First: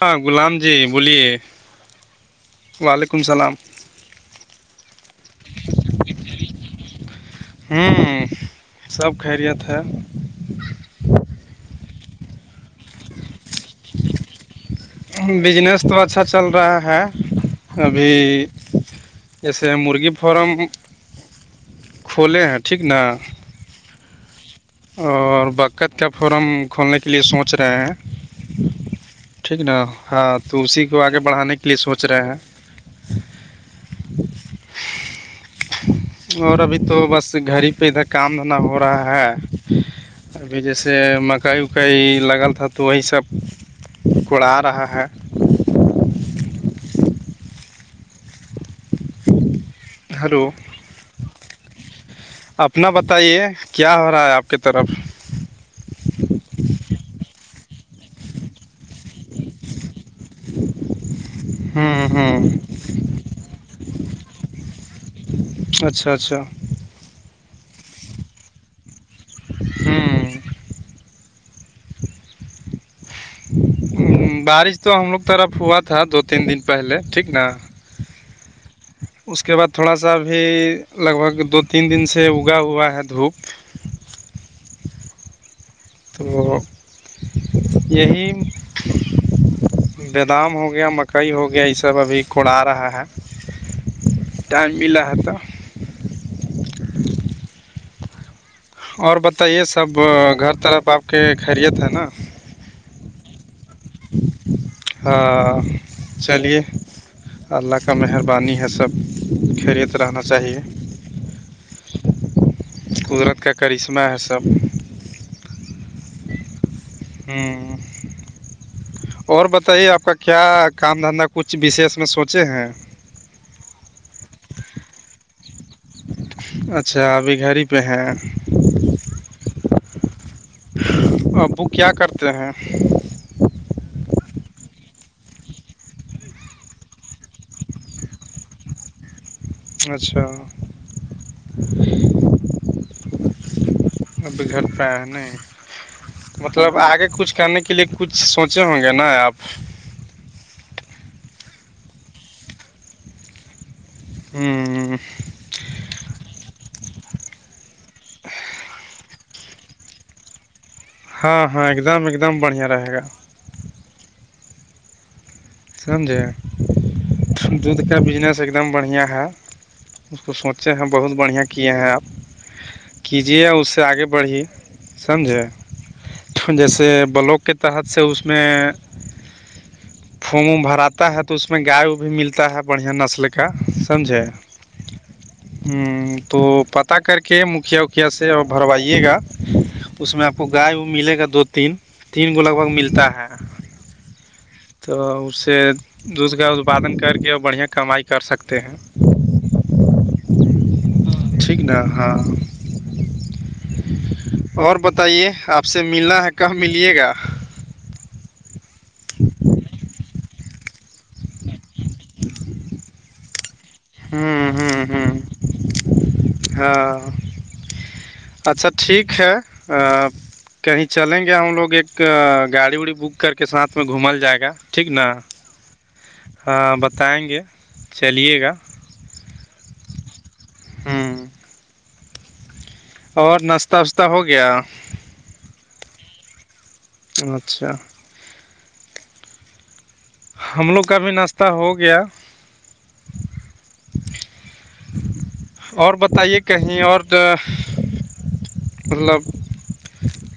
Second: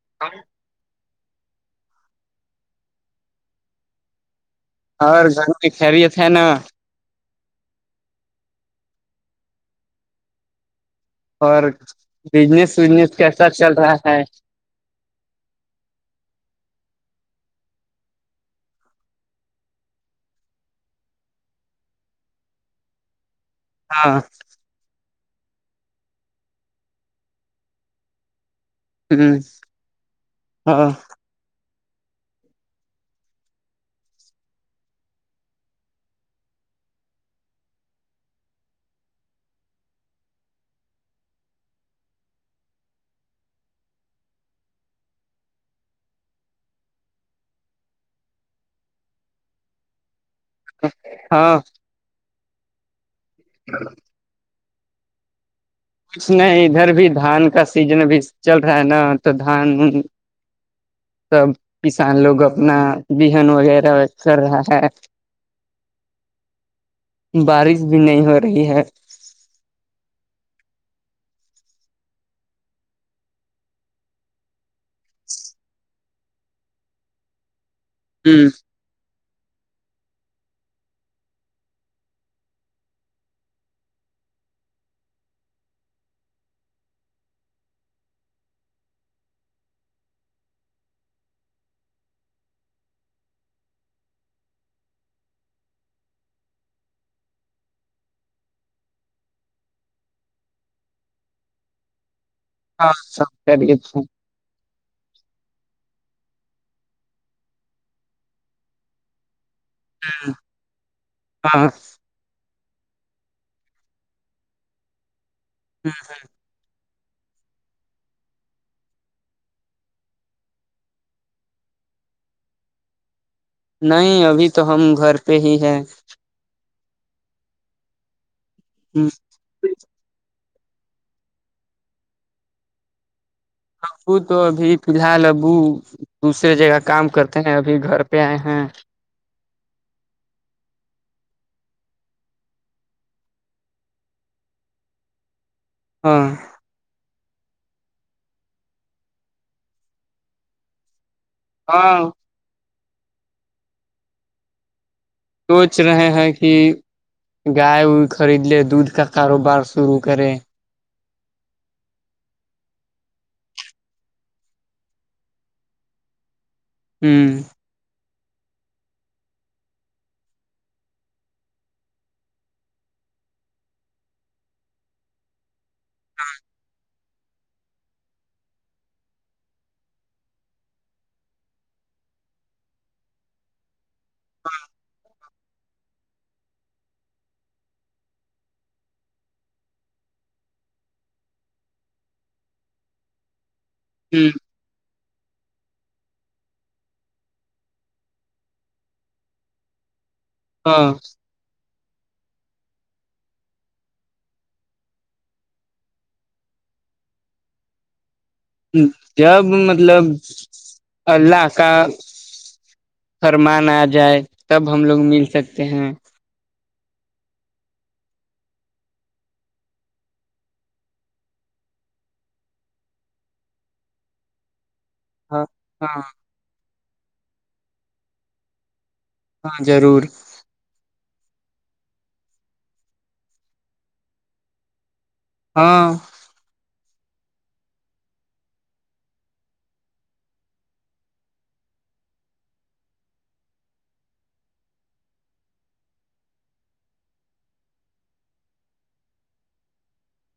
ہاں غلام جی بولیے وعلیکم اسلام اور گھر کی خیریت ہے نا ہوں سب خیریت ہے اور بجنس وزنس کیسا چل رہا ہے بجنس تو اچھا چل رہا ہے ابھی جیسے مرغی فارم کھولے ہیں ٹھیک نا ہاں اور بکت کا فورم کھولنے کے لیے سوچ رہے ہیں ہ ٹھیک نا ہاں تو اسی ہاں کو آج آگے بڑھانے کے لیے سوچ رہے ہیں [inaudible] اور ابھی تو بس گھر ہی پہ ادھر کام داندا ہو رہا ہے ابھی جیسے مکئی وکائی لگا تھا تو وہی سب کوڑا رہا ہے ہلو ہاں نا بتائیے کیا ہو رہا ہے آپ کی طرف کچھ نہیں ادھر بھی دھان کا سیزن اب چل رہا ہے نا تو دھان [unintelligible] سب ہوں کسان لوگ ہوں اپنا بہن وغیرہ کر رہا ہے اچھا اچھا بارش بھی نہیں ہو رہی ہے ہاں بارش تو ہم لوگ طرف ہوا تھا دو تین دن پہلے ٹھیک نا ہوں اس کے بعد تھوڑا سا بھی لگ بھگ دو تین دن سے اگا ہوا ہے دھوپ تو یہی دھان ہو گیا مکئی ہو گیا یہ سب ابھی کوڑا رہا ہے ٹائم ملا ہے تو اور بتائیے سب گھر طرف آپ کے خیریت ہے نا ہاں سب خیریت سے ہیں ہاں چلیے اللہ کا مہربانی ہے سب خیریت رہنا چاہیے ہاں قدرت کا کرشمہ ہے سب ہاں ہاں ہوں اور بتائیے آپ کا کیا کام دھندا کچھ وشیس میں سوچے ہیں نہیں ابھی تو ہم گھر پہ ہی ہیں اچھا ابھی گھر ہی پہ ہیں ہوں ابو کیا کرتے ہیں ابو تو ابھی فی الحال ابو دوسریے جگہ کام کرتے ہیں ابھی گھر پہ آئے ہیں اچھا ا بھی گھر پر ہے نے نہیں ہاں مطلب آگے کچھ کرنے کے لیے کچھ سوچے ہوں گے نا آپ ہاں ہاں سوچ رہے ہیں کہ گائے وائے خرید لے دودھ کا کاروبار شروع کرے ہاں ہاں ایک دم ایک دم بڑھیا رہے گا سمجھے ہوں دودھ کا بجنس ایک دم بڑھیا ہے اس کو سوچے ہیں بہت بڑھیا کیے ہیں آب کیجیے اس سے آگے بڑھیں سمجھے جیسے بلاک کے تحت سے اس میں پھوم ووم بھراتا ہے تو اس میں گائے بھی ملتا ہے بڑھیا نسل کا سمجھے ہوں تو پتاہ کر کے مکھیا وکھیا سے اور بھروائیے گا اس میں آپ کو گائے بھی ملے گا دو تین تین لگ بھگ ملتا ہے ہوں تو اس سے دودھ کا اتپادن کر کے بڑھیا کمائی کر سکتے ہیں ہاں ٹھیک نا ہاں اور بتائیے آپ سے ملنا ہے کہاں ملیے گا جب مطلب اللہ کا فرمان آ جائے ہوں تب ہم ہوں لوگ ہوں مل سکتے ہیں ہاں اچھا ٹھیک ہے کہیں چلیں گے ہم لوگ ایک گاڑی وڑی بک کر کے ساتھ میں گھومل جائے گا ٹھیک نا ہاں ہاں ہاں بتائیں گے چلیے گا ہاں ضرور ہوں اور ناشہ واشہ ہو گیا ہاں اچھا ہم لوگ کا بھی ناشتہ ہو گیا اور بتائیے کہیں اور مطلب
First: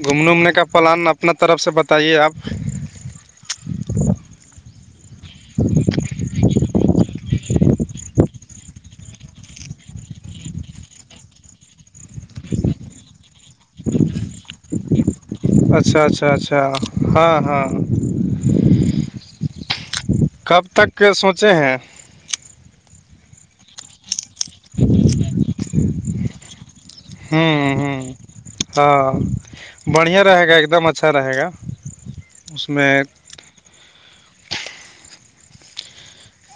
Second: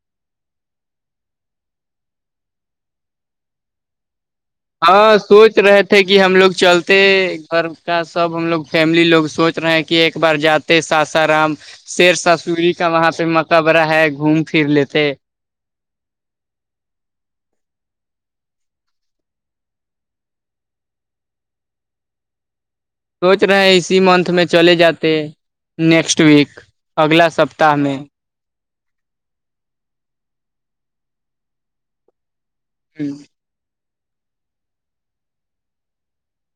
گھومنے وومنے کا پلان اپنا طرف سے بتائیے آپ ہاں سوچ رہے تھے کہ ہم لوگ چلتے گھر کا سب ہم لوگ فیملی لوگ سوچ رہے ہیں کہ ایک بار جاتے ساسارام شیر سسوری کا وہاں پہ مقبرہ ہے گھوم پھر لیتے اچھا اچھا اچھا ہاں ہاں کب تک کے سوچے ہیں سوچ رہے ہیں اسی منتھ میں چلے جاتے نیکسٹ ویک اگلا ہوں سپتاہ میں ہوں ہاں بڑھیا رہے گا ایک دم اچھا رہے گا اس میں ہ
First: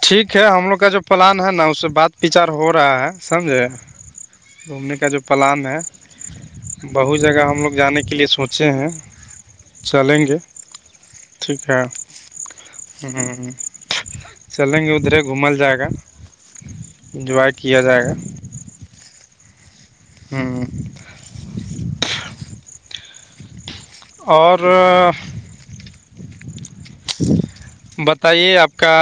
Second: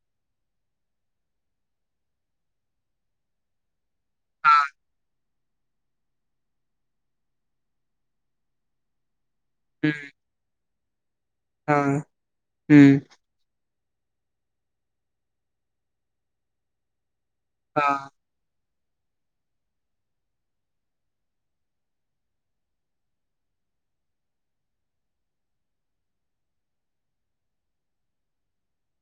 ٹھیک ہے ہم لوگ کا جو پلان ہے نا اس سے بات وچار ہو رہا ہے سمجھے گھومنے کا جو پلان ہے بہو جگہ ہم لوگ جانے کے لیے سوچے ہیں ہ چلیں گے ٹھیک ہے ہاں ہ ہوں چلیں گے ادھرے گھومل جائے گا انجوائے کیا ہاں جائے گا ہوں اور بتائیے آپ کا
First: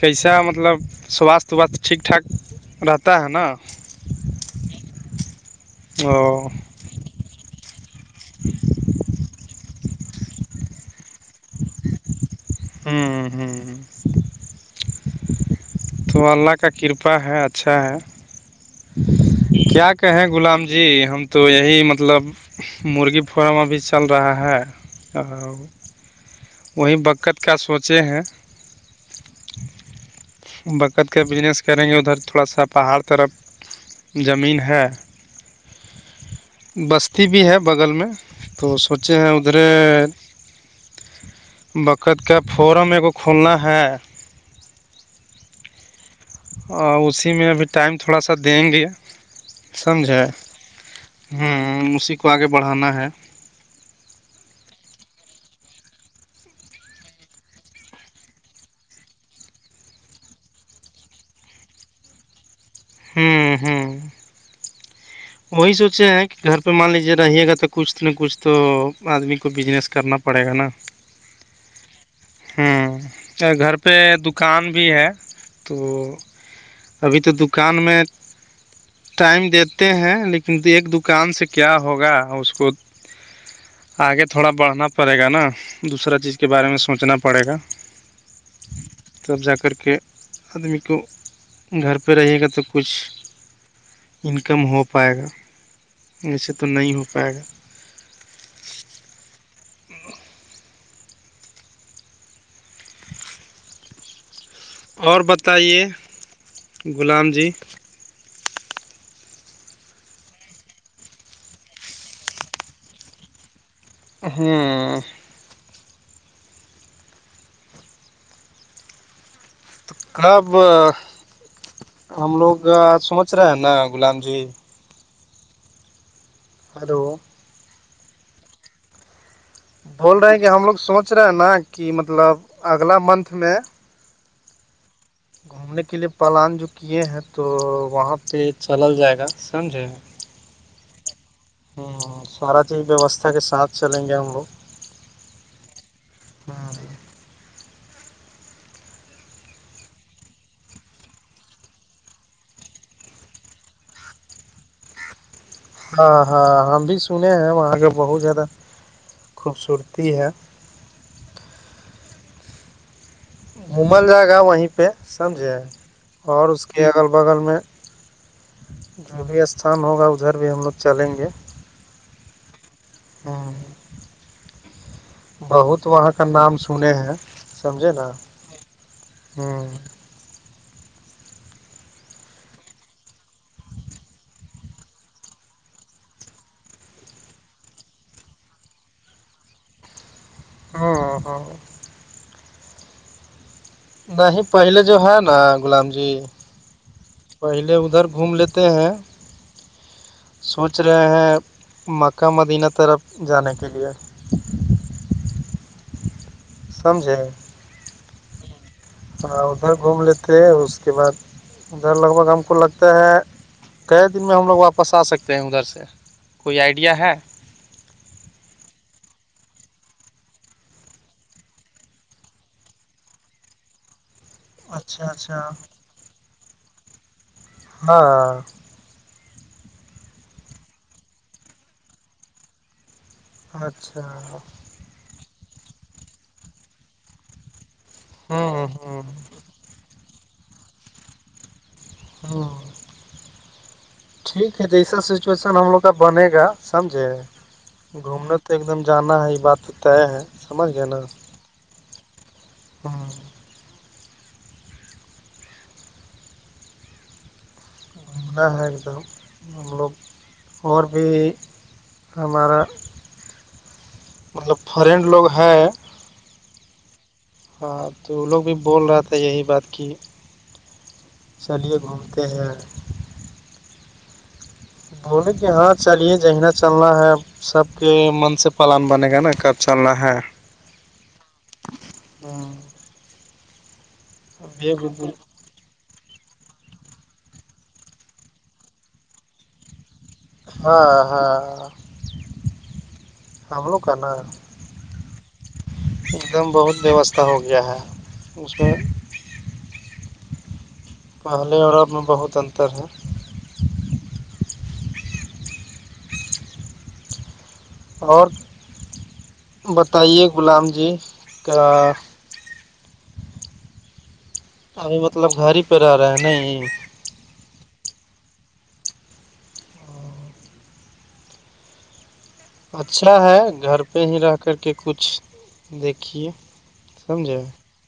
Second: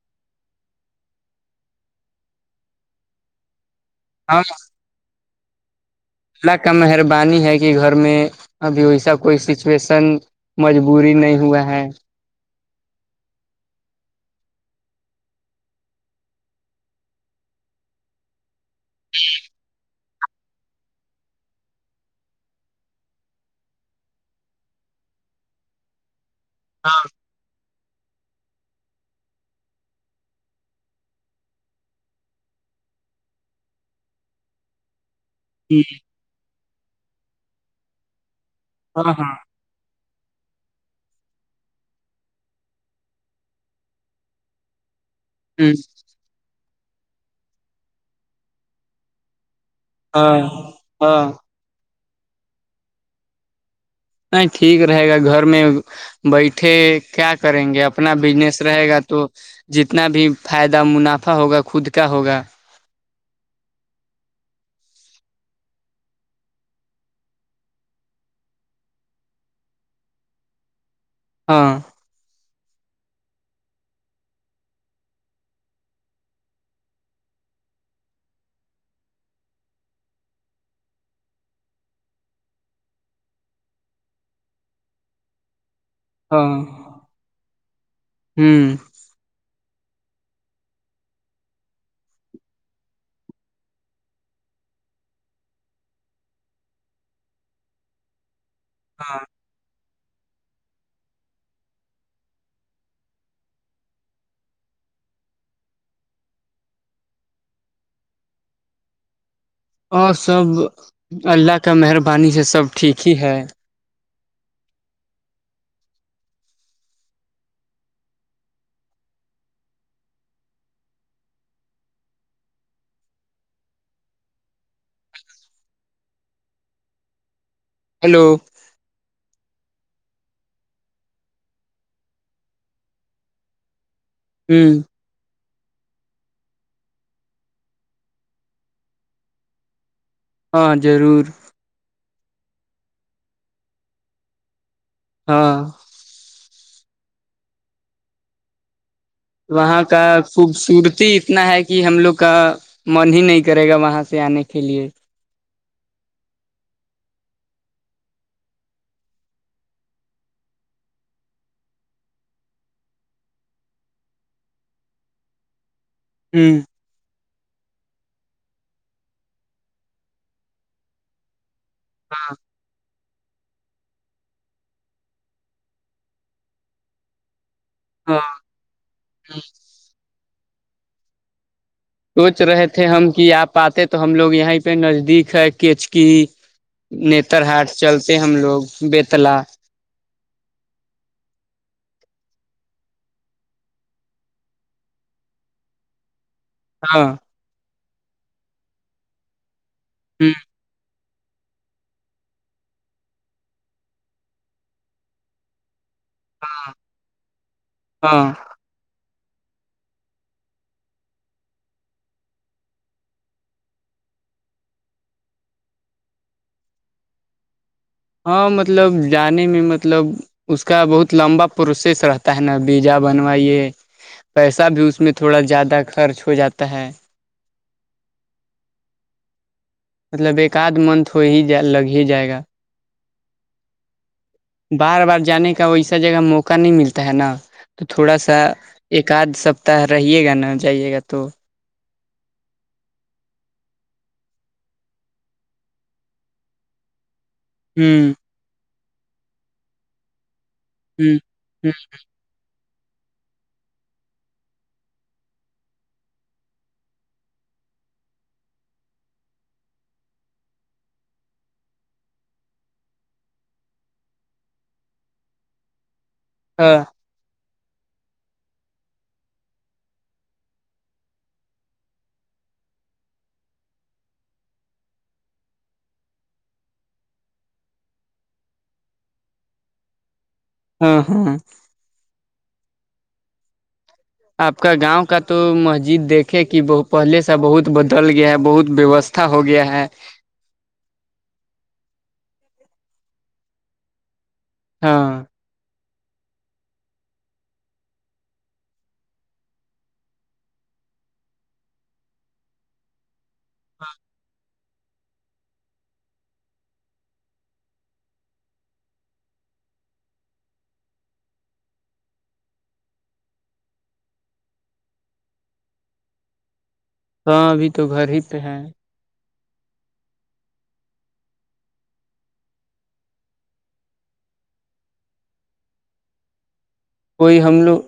کیسا مطلب سواستھ وواستھ ٹھیک ٹھاک رہتا ہے نا ہاں او اللہ کا مہربانی ہے کہ گھر میں ابھی ویسا کوئی سچویشن مجبوری نہیں ہوا ہے ہوں ہوں تو اللہ کا کرپا ہے اچھا ہے کیا کہیں غلام جی ہم تو یہی مطلب مرغی فارم ابھی چل رہا ہے اور وہیں ہاں بقت کا سوچے ہیں [inaudible] زمین ہے جی بستی بھی ہے بغل میں تو سوچے ہاں ہیں ادھرے بکت کا فورم میرے کو کھولنا ہے جی اور اسی میں ابھی ٹائم تھوڑا سا دیں گے سمجھ ہے ہاں ہاں ہ اسی کو آگے بڑھانا ہے نہیں ٹھیک رہے گا گھر میں بیٹھے کیا کریں گے اپنا بزنس رہے گا تو جتنا بھی فائدہ منافع ہوگا خود کا ہوگا ہوں ہوں وہی سوچے ہیں کہ گھر پہ مان لیجیے رہیے گا تو کچھ نہ کچھ تو آدمی کو بزنس کرنا پڑے گا نا ہاں ہوں گھر پہ دکان بھی ہے تو ابھی تو دکان میں ٹائم د ہیں لیکن ایک دکان سے کیا ہوگا اس کو آگے تھوڑا بڑھنا پڑے گا نا دوسرا چیز کے ہاں بارے میں سوچنا پڑے گا ہ تب جا کر کے آدمی کو گھر پہ رہے گا تو کچھ کم ہو پائے گا ویسے تو نہیں ہو پائے گا ہاں اور بتائیے غلام جی اور سب اللہ کا مہربانی سے سب ٹھیک ہی ہے ہاں تو کناب ہم لوگ آ سمجھ رہے ہیں نا غلام جی [inaudible] ہیلو بول رہے ہیں کہ ہم لوگ سوچ رہے ہیں نا کہ مطلب اگلا منتھ میں ہوں گھومنے کے لیے پلان جو کیے ہیں تو وہاں پہ چلال جائے گا سمجھے ہاں ضرور ہوں سارا چیز ویوستھا کے ساتھ چلیں گے ہم لوگ ہاں مار وہاں کا خوبصورتی اتنا ہے کہ ہم لوگ کا من ہی نہیں کرے گا وہاں سے آنے کے لیے ہاں ہاں ہم بھی سنے ہیں وہاں کے بہت زیادہ خوبصورتی ہے ممل جائے گا وہیں پہ سمجھے اور ہ اس کے کہ اگل بغل میں جو بھی استھان ہوگا ادھر بھی ہم لوگ چلیں گے ہاں ہاں بہت وہاں کا نام سنے ہے سمجھے نا ہاں ہوں سوچ رہے تھے ہم کہ آپ آتے تو ہم لوگ یہیں پہ نزدیک ہے کیچ کی نتر ہاٹ چلتے ہم لوگ بیتلا ہاں ہاں نہیں پہلے جو ہے نا غلام جی ہاں پہلے ادھر گھوم لیتے ہیں ہ سوچ رہے رہے ہیں مکہ مدینہ طرف جانے کے لیے ہاں سمجھے ہاں ادھر گھوم لیتے ہیں اس کے بعد ادھر لگ بھگ ہم کو لگتا ہے کئے دن میں ہم لوگ واپس آ سکتے ہیں ادھر سے کوئی آئیڈیا ہے ہاں مطلب جانے میں مطلب اس کا بہت لمبا پروسیس رہتا ہے نا بیجا بنوائیے پیسہ بھی اس اچھا میں اچھا تھوڑا زیادہ خرچ ہو جاتا ہے ہاں مطلب ایک اد منتھ ہو ہی جائے لگ ہی جائے گا اچھا بار بار جانے کا ویسا جگہ موقع نہیں ملتا ہے نا تو تھوڑا سا ہوں ہوں ایک آدھ سا تا رہیے گا نہ جائیے گا تو ہاں ٹھیک ہے جیسا سچویشن ہم لوگ کا بنے گا سمجھے ہوں گھومنا تو ایک دم جانا ہے یہ بات تو طے ہے سمجھ ہوں ہوں ہاں ن ح ایکد [unintelligible] ہم لوگ اور بھی ہمارا مطلب فرینڈ لوگ ہے ہاں ہاں تو وہ لوگ بھی بول رہا تھا یہی بات کہ چلیے گھومتے ہیں بولے کہ ہاں چلیے جہاں چلنا ہے سب کے من سے پلان بنے گا نا کب چلنا ہے ہاں ہاں ہاں آپ کا گاؤں بھی کا تو مسجد دیکھیےکہ ب پہلے سا بہت بدل گیا ہے بہت ویوستھا ہو گیا ہے ہاں ہاں ہم لوگ کا نا ہاں ایک دم بہت ووستھا ہو گیا ہے اس میں پہلے اور اب میں بہت انتر ہے ہاں اور بتائیے غلام جی کا ابھی مطلب گھر ہی پر رہ رہے ہیں نا یہیں ہاں ابھی تو گھر ہی پہ ہیں اچھا ہے گھر پہ ہی رہ کر کے کچھ دیکھیے کوئی سمجھے ہم لوگ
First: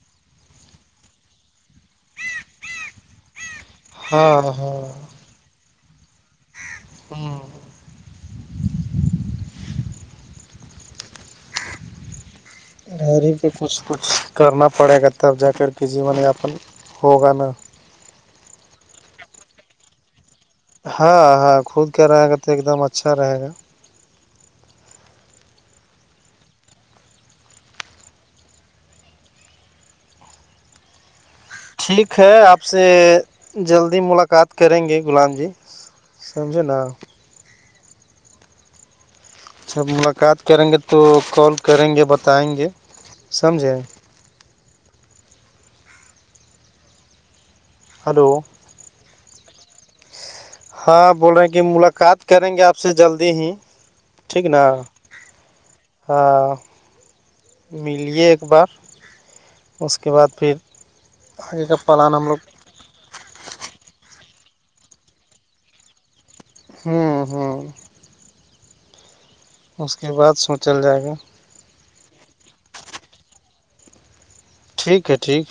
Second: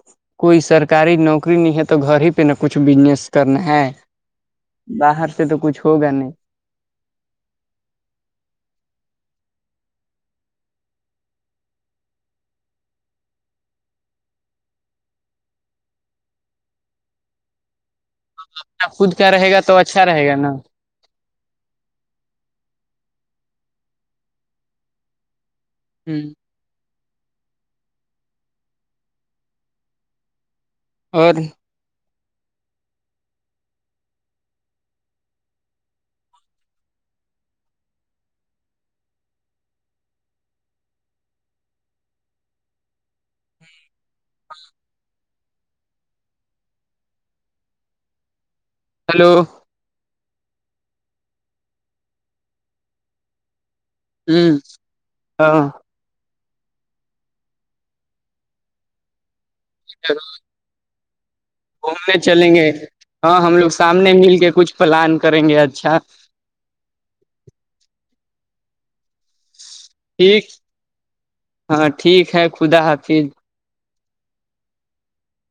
کوئی سرکاری نوکری نہیں ہے تو گھر ہی پہ نا کچھ بجنس کرنا ہے ہاں ہاں باہر سے تو کچھ ہوگا نہیں ہاں رہ رہ کے کچھ کچھ کرنا پڑے گا تب جا کر کے جیون یا اپن ہوگا نا اپنا خود کا رہے گا تو اچھا رہے گا نا ہاں ہاں خود کیا رہے گا تو ایک دم اچھا رہے گا ہوں اور ٹھیک ہے آپ سے جلدی ملاقات کریں گے غلام جی سمجھے نا جب ملاقات کریں گے تو کال کریں گے بتائیں گے سمجھیں ہلو ہیلو ہاں بول رہے ہیں کہ ملاقات کریں گے آپ سے جلدی ہی ٹھیک ہوں نا ہاں ہاں ملیے ایک بار اس کے بعد پھر آگے کا پلان گھومنے ہم لوگ چلیں گے ہاں ہم لوگ سامنے مل کے کچھ پلان کریں گے اچھا ہاں ہاں اس کے بعد ٹھیک سوچل جائے گا ہاں ٹھیک ہے خدا حافظ ٹھیک ہے ٹھیک ہے